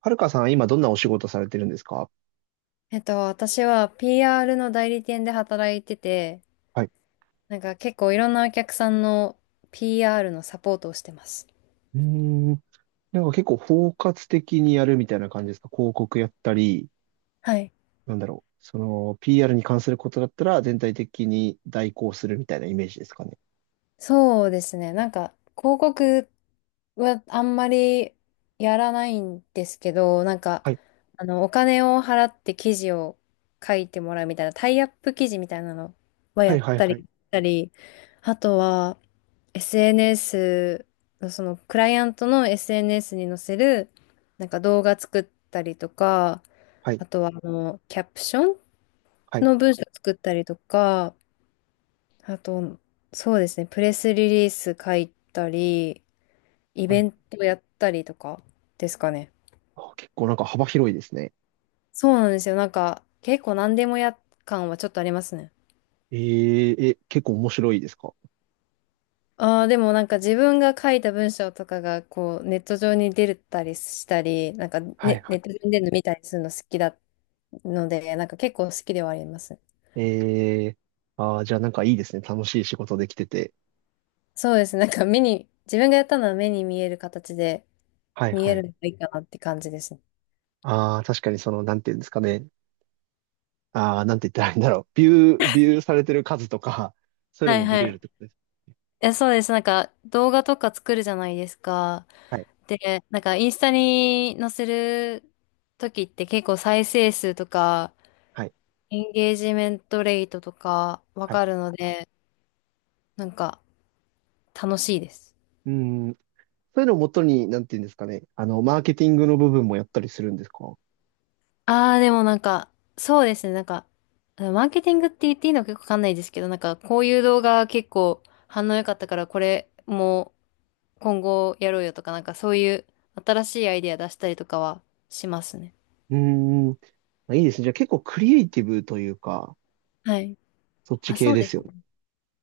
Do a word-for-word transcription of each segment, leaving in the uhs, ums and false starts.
はるかさん、今どんなお仕事されてるんですか？えっと、私は ピーアール の代理店で働いてて、はい。なんか結構いろんなお客さんの ピーアール のサポートをしてます。うーん。なんか結構包括的にやるみたいな感じですか？広告やったり、はい。なんだろう。その、ピーアール に関することだったら全体的に代行するみたいなイメージですかね。そうですね。なんか、広告はあんまりやらないんですけど、なんか、はい。あの、お金を払って記事を書いてもらうみたいな、タイアップ記事みたいなのははやいっはいたり、はい。したり、あとは、エスエヌエス の、その、クライアントの エスエヌエス に載せる、なんか動画作ったりとか、はい。あとは、あの、キャプションはい。の文章作ったりとか、あと、そうですね、プレスリリース書いたり、イはベい。ントやったりとかですかね。あ、結構なんか幅広いですね。そうなんですよ。なんか、結構何でもや感はちょっとありますね。えー、え、結構面白いですか？ああ、でもなんか自分が書いた文章とかが、こう、ネット上に出たりしたり、なんかネ、はいネはット上に出るの見たりするの好きだので、なんか結構好きではありますね。い。えー、あー、じゃあなんかいいですね。楽しい仕事できてて。そうですね。なんか目に、自分がやったのは目に見える形ではい見えはるい。のがいいかなって感じですね。ああ、確かにその、なんていうんですかね。ああ、なんて言ったらいいんだろう。ビュー、ビューされてる数とか、そういうはのいも見はれるっい。てことですね。え、そうです。なんか、動画とか作るじゃないですか。はい、で、なんか、インスタに載せる時って結構再生数とか、はい、エンゲージメントレートとかわはい。かるので、なんか、楽しいです。うん。そういうのをもとに、なんて言うんですかね。あの、マーケティングの部分もやったりするんですか？ああ、でもなんか、そうですね。なんか、マーケティングって言っていいのか結構わかんないですけど、なんか、こういう動画結構反応良かったから、これも今後やろうよとか、なんかそういう新しいアイデア出したりとかはしますね。うーん。まあ、いいですね。じゃあ結構クリエイティブというか、はい。そっちあ、系そうでですすよね。ね。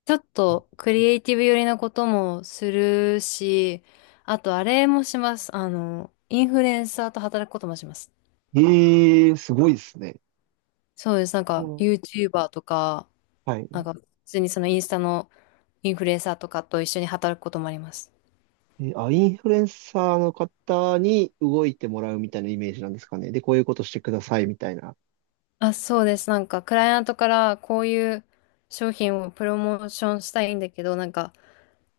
ちょっとクリエイティブ寄りなこともするし、あとあれもします。あの、インフルエンサーと働くこともします。ええー、すごいですね。そうです。なんうか ん。 ユーチューバー とか、はなんい。か普通にそのインスタのインフルエンサーとかと一緒に働くこともあります。え、あ、インフルエンサーの方に動いてもらうみたいなイメージなんですかね。で、こういうことしてくださいみたいな。あ、そうです。なんか、クライアントからこういう商品をプロモーションしたいんだけど、なんか、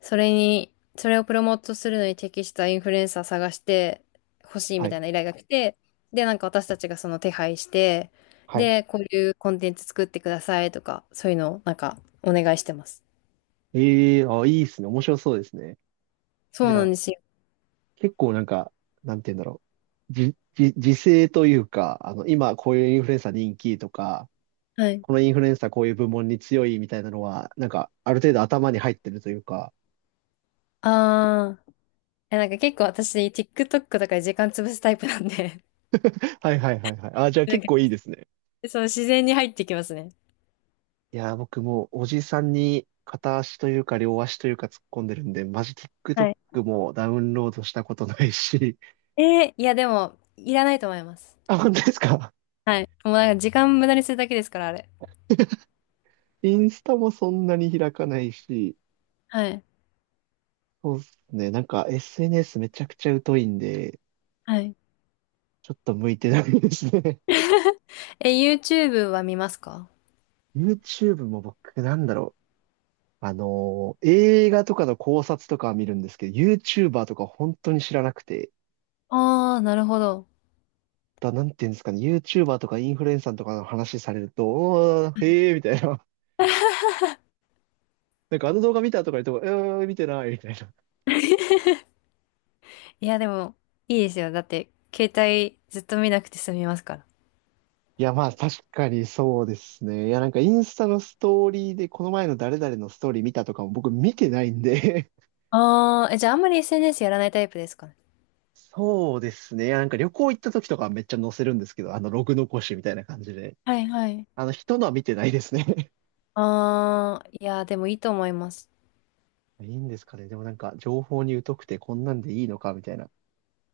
それに、それをプロモートするのに適したインフルエンサー探してほしいはみたい。いな依頼が来て、で、なんか私たちがその手配して、はい。で、こういうコンテンツ作ってくださいとか、そういうのをなんかお願いしてます。ええー、あ、いいですね。面白そうですね。そうじゃなんあ、ですよ。結構なんか、なんて言うんだろう。じ、じ、時勢というか、あの、今こういうインフルエンサー人気とか、はい。このインフルエンサーこういう部門に強いみたいなのは、なんか、ある程度頭に入ってるというか。あー、え、なんか結構私 ティックトック とかで時間潰すタイプなんで、はいはいはいはい。あ、じゃ あなん結か、構いいですね。そう自然に入ってきますね。いやー、僕もうおじさんに片足というか両足というか突っ込んでるんで、マジ はい ティックトック もダウンロードしたことないし。えーいやでも、いらないと思います。あ、本当ですか？ はい。もうなんか時間無駄にするだけですから、あれ。インスタもそんなに開かないし、はい。そうですね。なんか エスエヌエス めちゃくちゃ疎いんで、はい。ちょっと向いてないですね。え、YouTube は見ますか？ YouTube も僕、なんだろう。あのー映画とかの考察とかは見るんですけど、YouTuber とか本当に知らなくて、ああー、なるほど。だ、なんていうんですかね、YouTuber とかインフルエンサーとかの話されると、おー、へえみたいな。なんかあの動画見たとか言っても、えー、見てないみたいな。いやでも、いいですよ。だって、携帯ずっと見なくて済みますから。いや、まあ確かにそうですね。いや、なんかインスタのストーリーで、この前の誰々のストーリー見たとかも僕見てないんで ああ、え、じゃああんまり エスエヌエス やらないタイプですかね。そうですね。いや、なんか旅行行った時とかはめっちゃ載せるんですけど、あのログ残しみたいな感じで。はいはい。あの、人のは見てないですね ああ、いやでもいいと思います。いいんですかね。でもなんか、情報に疎くてこんなんでいいのかみたいな。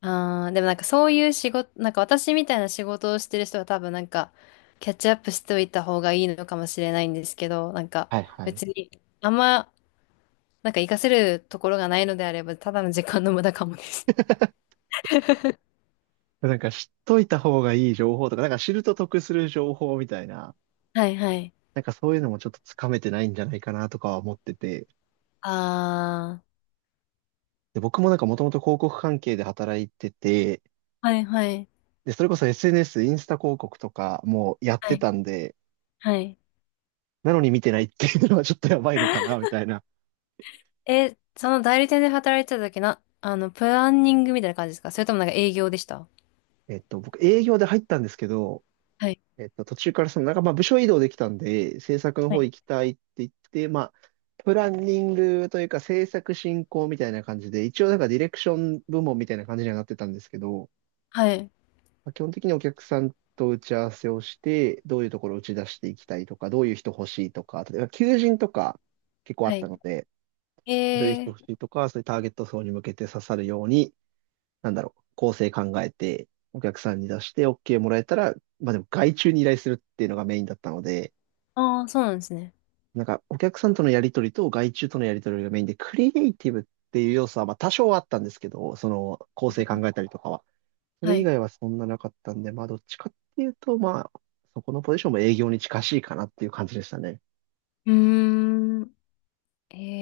ああ、でもなんかそういう仕事、なんか私みたいな仕事をしてる人は多分なんかキャッチアップしておいた方がいいのかもしれないんですけど、なんかはいはい。別にあんまなんか活かせるところがないのであればただの時間の無駄かもね。なんか知っといた方がいい情報とか、なんか知ると得する情報みたいな、はいはい。なんかそういうのもちょっとつかめてないんじゃないかなとかは思ってて、あで、僕もなんかもともと広告関係で働いてて、あ、はいはい。で、それこそ エスエヌエス、インスタ広告とかもやっはていたんで、はい。なのに見てないっていうのはちょっとやばいのかな、みたいな。え、その代理店で働いてた時な、あの、プランニングみたいな感じですか？それともなんか営業でした？えっと、僕営業で入ったんですけど、はいえっと、途中からその、なんかまあ部署移動できたんで、制作のは方い行きたいって言って、まあ、プランニングというか制作進行みたいな感じで、一応なんかディレクション部門みたいな感じにはなってたんですけど、はい。まあ、基本的にお客さんと打ち合わせをして、どういうところを打ち出していきたいとか、どういう人欲しいとか、例えば求人とか結構あはったい。ので、どういう人え欲ー、しいとか、そういうターゲット層に向けて刺さるように、なんだろう、構成考えて、お客さんに出して OK もらえたら、まあでも外注に依頼するっていうのがメインだったので、ああ、そうなんですね。なんか、お客さんとのやりとりと外注とのやりとりがメインで、クリエイティブっていう要素は、まあ、多少はあったんですけど、その、構成考えたりとかは。そはれ以い。外はそんななかったんで、まあ、どっちかっていうと、まあ、そこのポジションも営業に近しいかなっていう感じでしたね。うーん。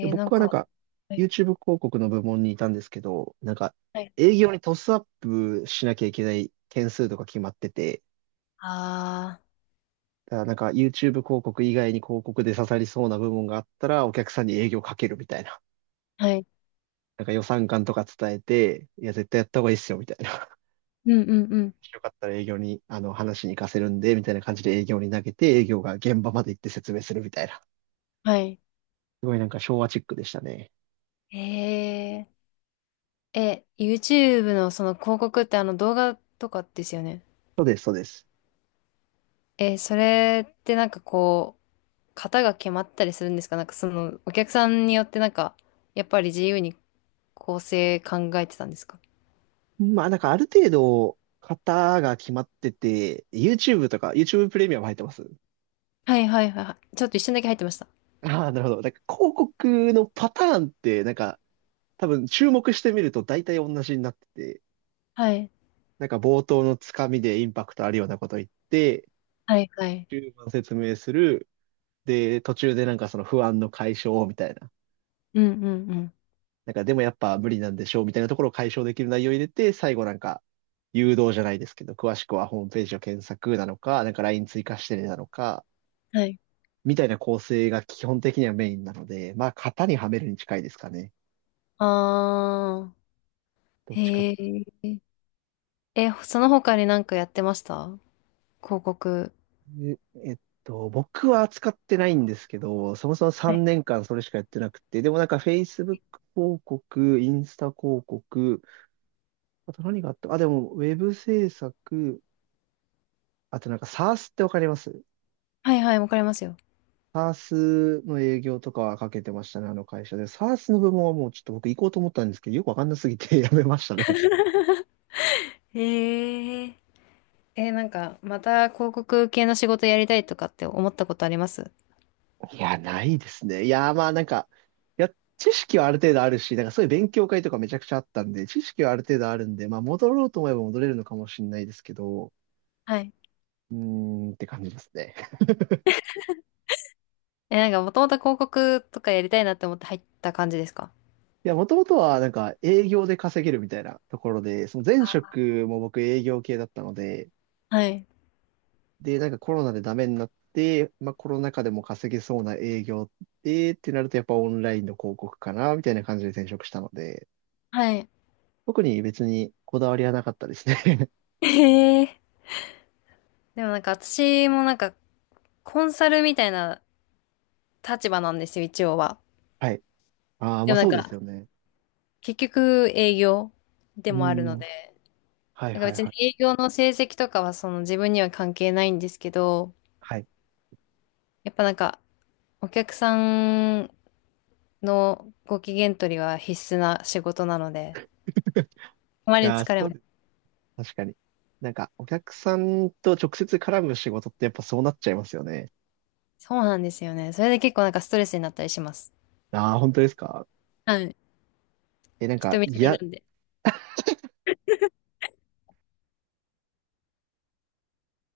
で、ー、なん僕はなんか、か、は YouTube い。広告の部門にいたんですけど、なんか、はい。営業にトスアップしなきゃいけない件数とか決まってて、あだからなんか YouTube 広告以外に広告で刺さりそうな部門があったら、お客さんに営業かけるみたいな。あ、はい。なんか予算感とか伝えて、いや、絶対やった方がいいっすよ、みたいな。うんうんうん。よかったら営業に、あの、話しに行かせるんで、みたいな感じで営業に投げて、営業が現場まで行って説明するみたいな。はい。すごいなんか昭和チックでしたね。えー、え、YouTube のその広告ってあの動画とかですよね。そうです、そうです。えー、それってなんかこう、型が決まったりするんですか？なんかその、お客さんによってなんか、やっぱり自由に構成考えてたんですか？まあ、なんかある程度、型が決まってて、YouTube とか、YouTube プレミアム入ってます？はいはいはいはい。ちょっと一瞬だけ入ってました。ああ、なるほど。なんか広告のパターンって、なんか多分注目してみると大体同じになってて、はい。なんか冒頭のつかみでインパクトあるようなこと言って、はいはい。中盤説明する、で、途中でなんかその不安の解消みたいな。うんうんうん。なんかでもやっぱ無理なんでしょうみたいなところを解消できる内容を入れて、最後なんか誘導じゃないですけど、詳しくはホームページを検索なのか、なんか ライン 追加してねなのか、はい。みたいな構成が基本的にはメインなので、まあ型にはめるに近いですかね。あどー。っちかっへえ。え、その他になんかやってました広告。ていう。えっと、僕は使ってないんですけど、そもそもはいさんねんかんそれしかやってなくて、でもなんか フェイスブック 広告、インスタ広告、あと何があった？あ、でも、ウェブ制作、あとなんか SARS ってわかります？ はいはい、わかりますよ。SARS の営業とかはかけてましたね、あの会社で。SARS の部門はもうちょっと僕行こうと思ったんですけど、よくわかんなすぎて やめましたね。へえ。えー、なんか、また広告系の仕事やりたいとかって思ったことあります？いや、ないですね。いや、まあなんか、いや、知識はある程度あるし、なんかそういう勉強会とかめちゃくちゃあったんで、知識はある程度あるんで、まあ戻ろうと思えば戻れるのかもしれないですけど、はい。うーんって感じですね。えー、なんか、もともと広告とかやりたいなって思って入った感じですか？いや、もともとはなんか営業で稼げるみたいなところで、その前職も僕営業系だったので、はい。で、なんかコロナでダメになって、まあコロナ禍でも稼げそうな営業で、ってなるとやっぱオンラインの広告かな、みたいな感じで転職したので、はい。特に別にこだわりはなかったですね。へえ。でもなんか、私もなんか、コンサルみたいな立場なんですよ、一応は。はい。ああ、でまあもなんそうでか、すよね。結局営業でうもあるのん。で、はいなんかはい別にはい。営業の成績とかはその自分には関係ないんですけど、はい。やっぱなんか、お客さんのご機嫌取りは必須な仕事なので、いあまりやー、疲れそも。うです。確かに。なんか、お客さんと直接絡む仕事ってやっぱそうなっちゃいますよね。そうなんですよね。それで結構なんかストレスになったりします。ああ、本当ですか？はい。え、なん人か、見知いりや、なんで。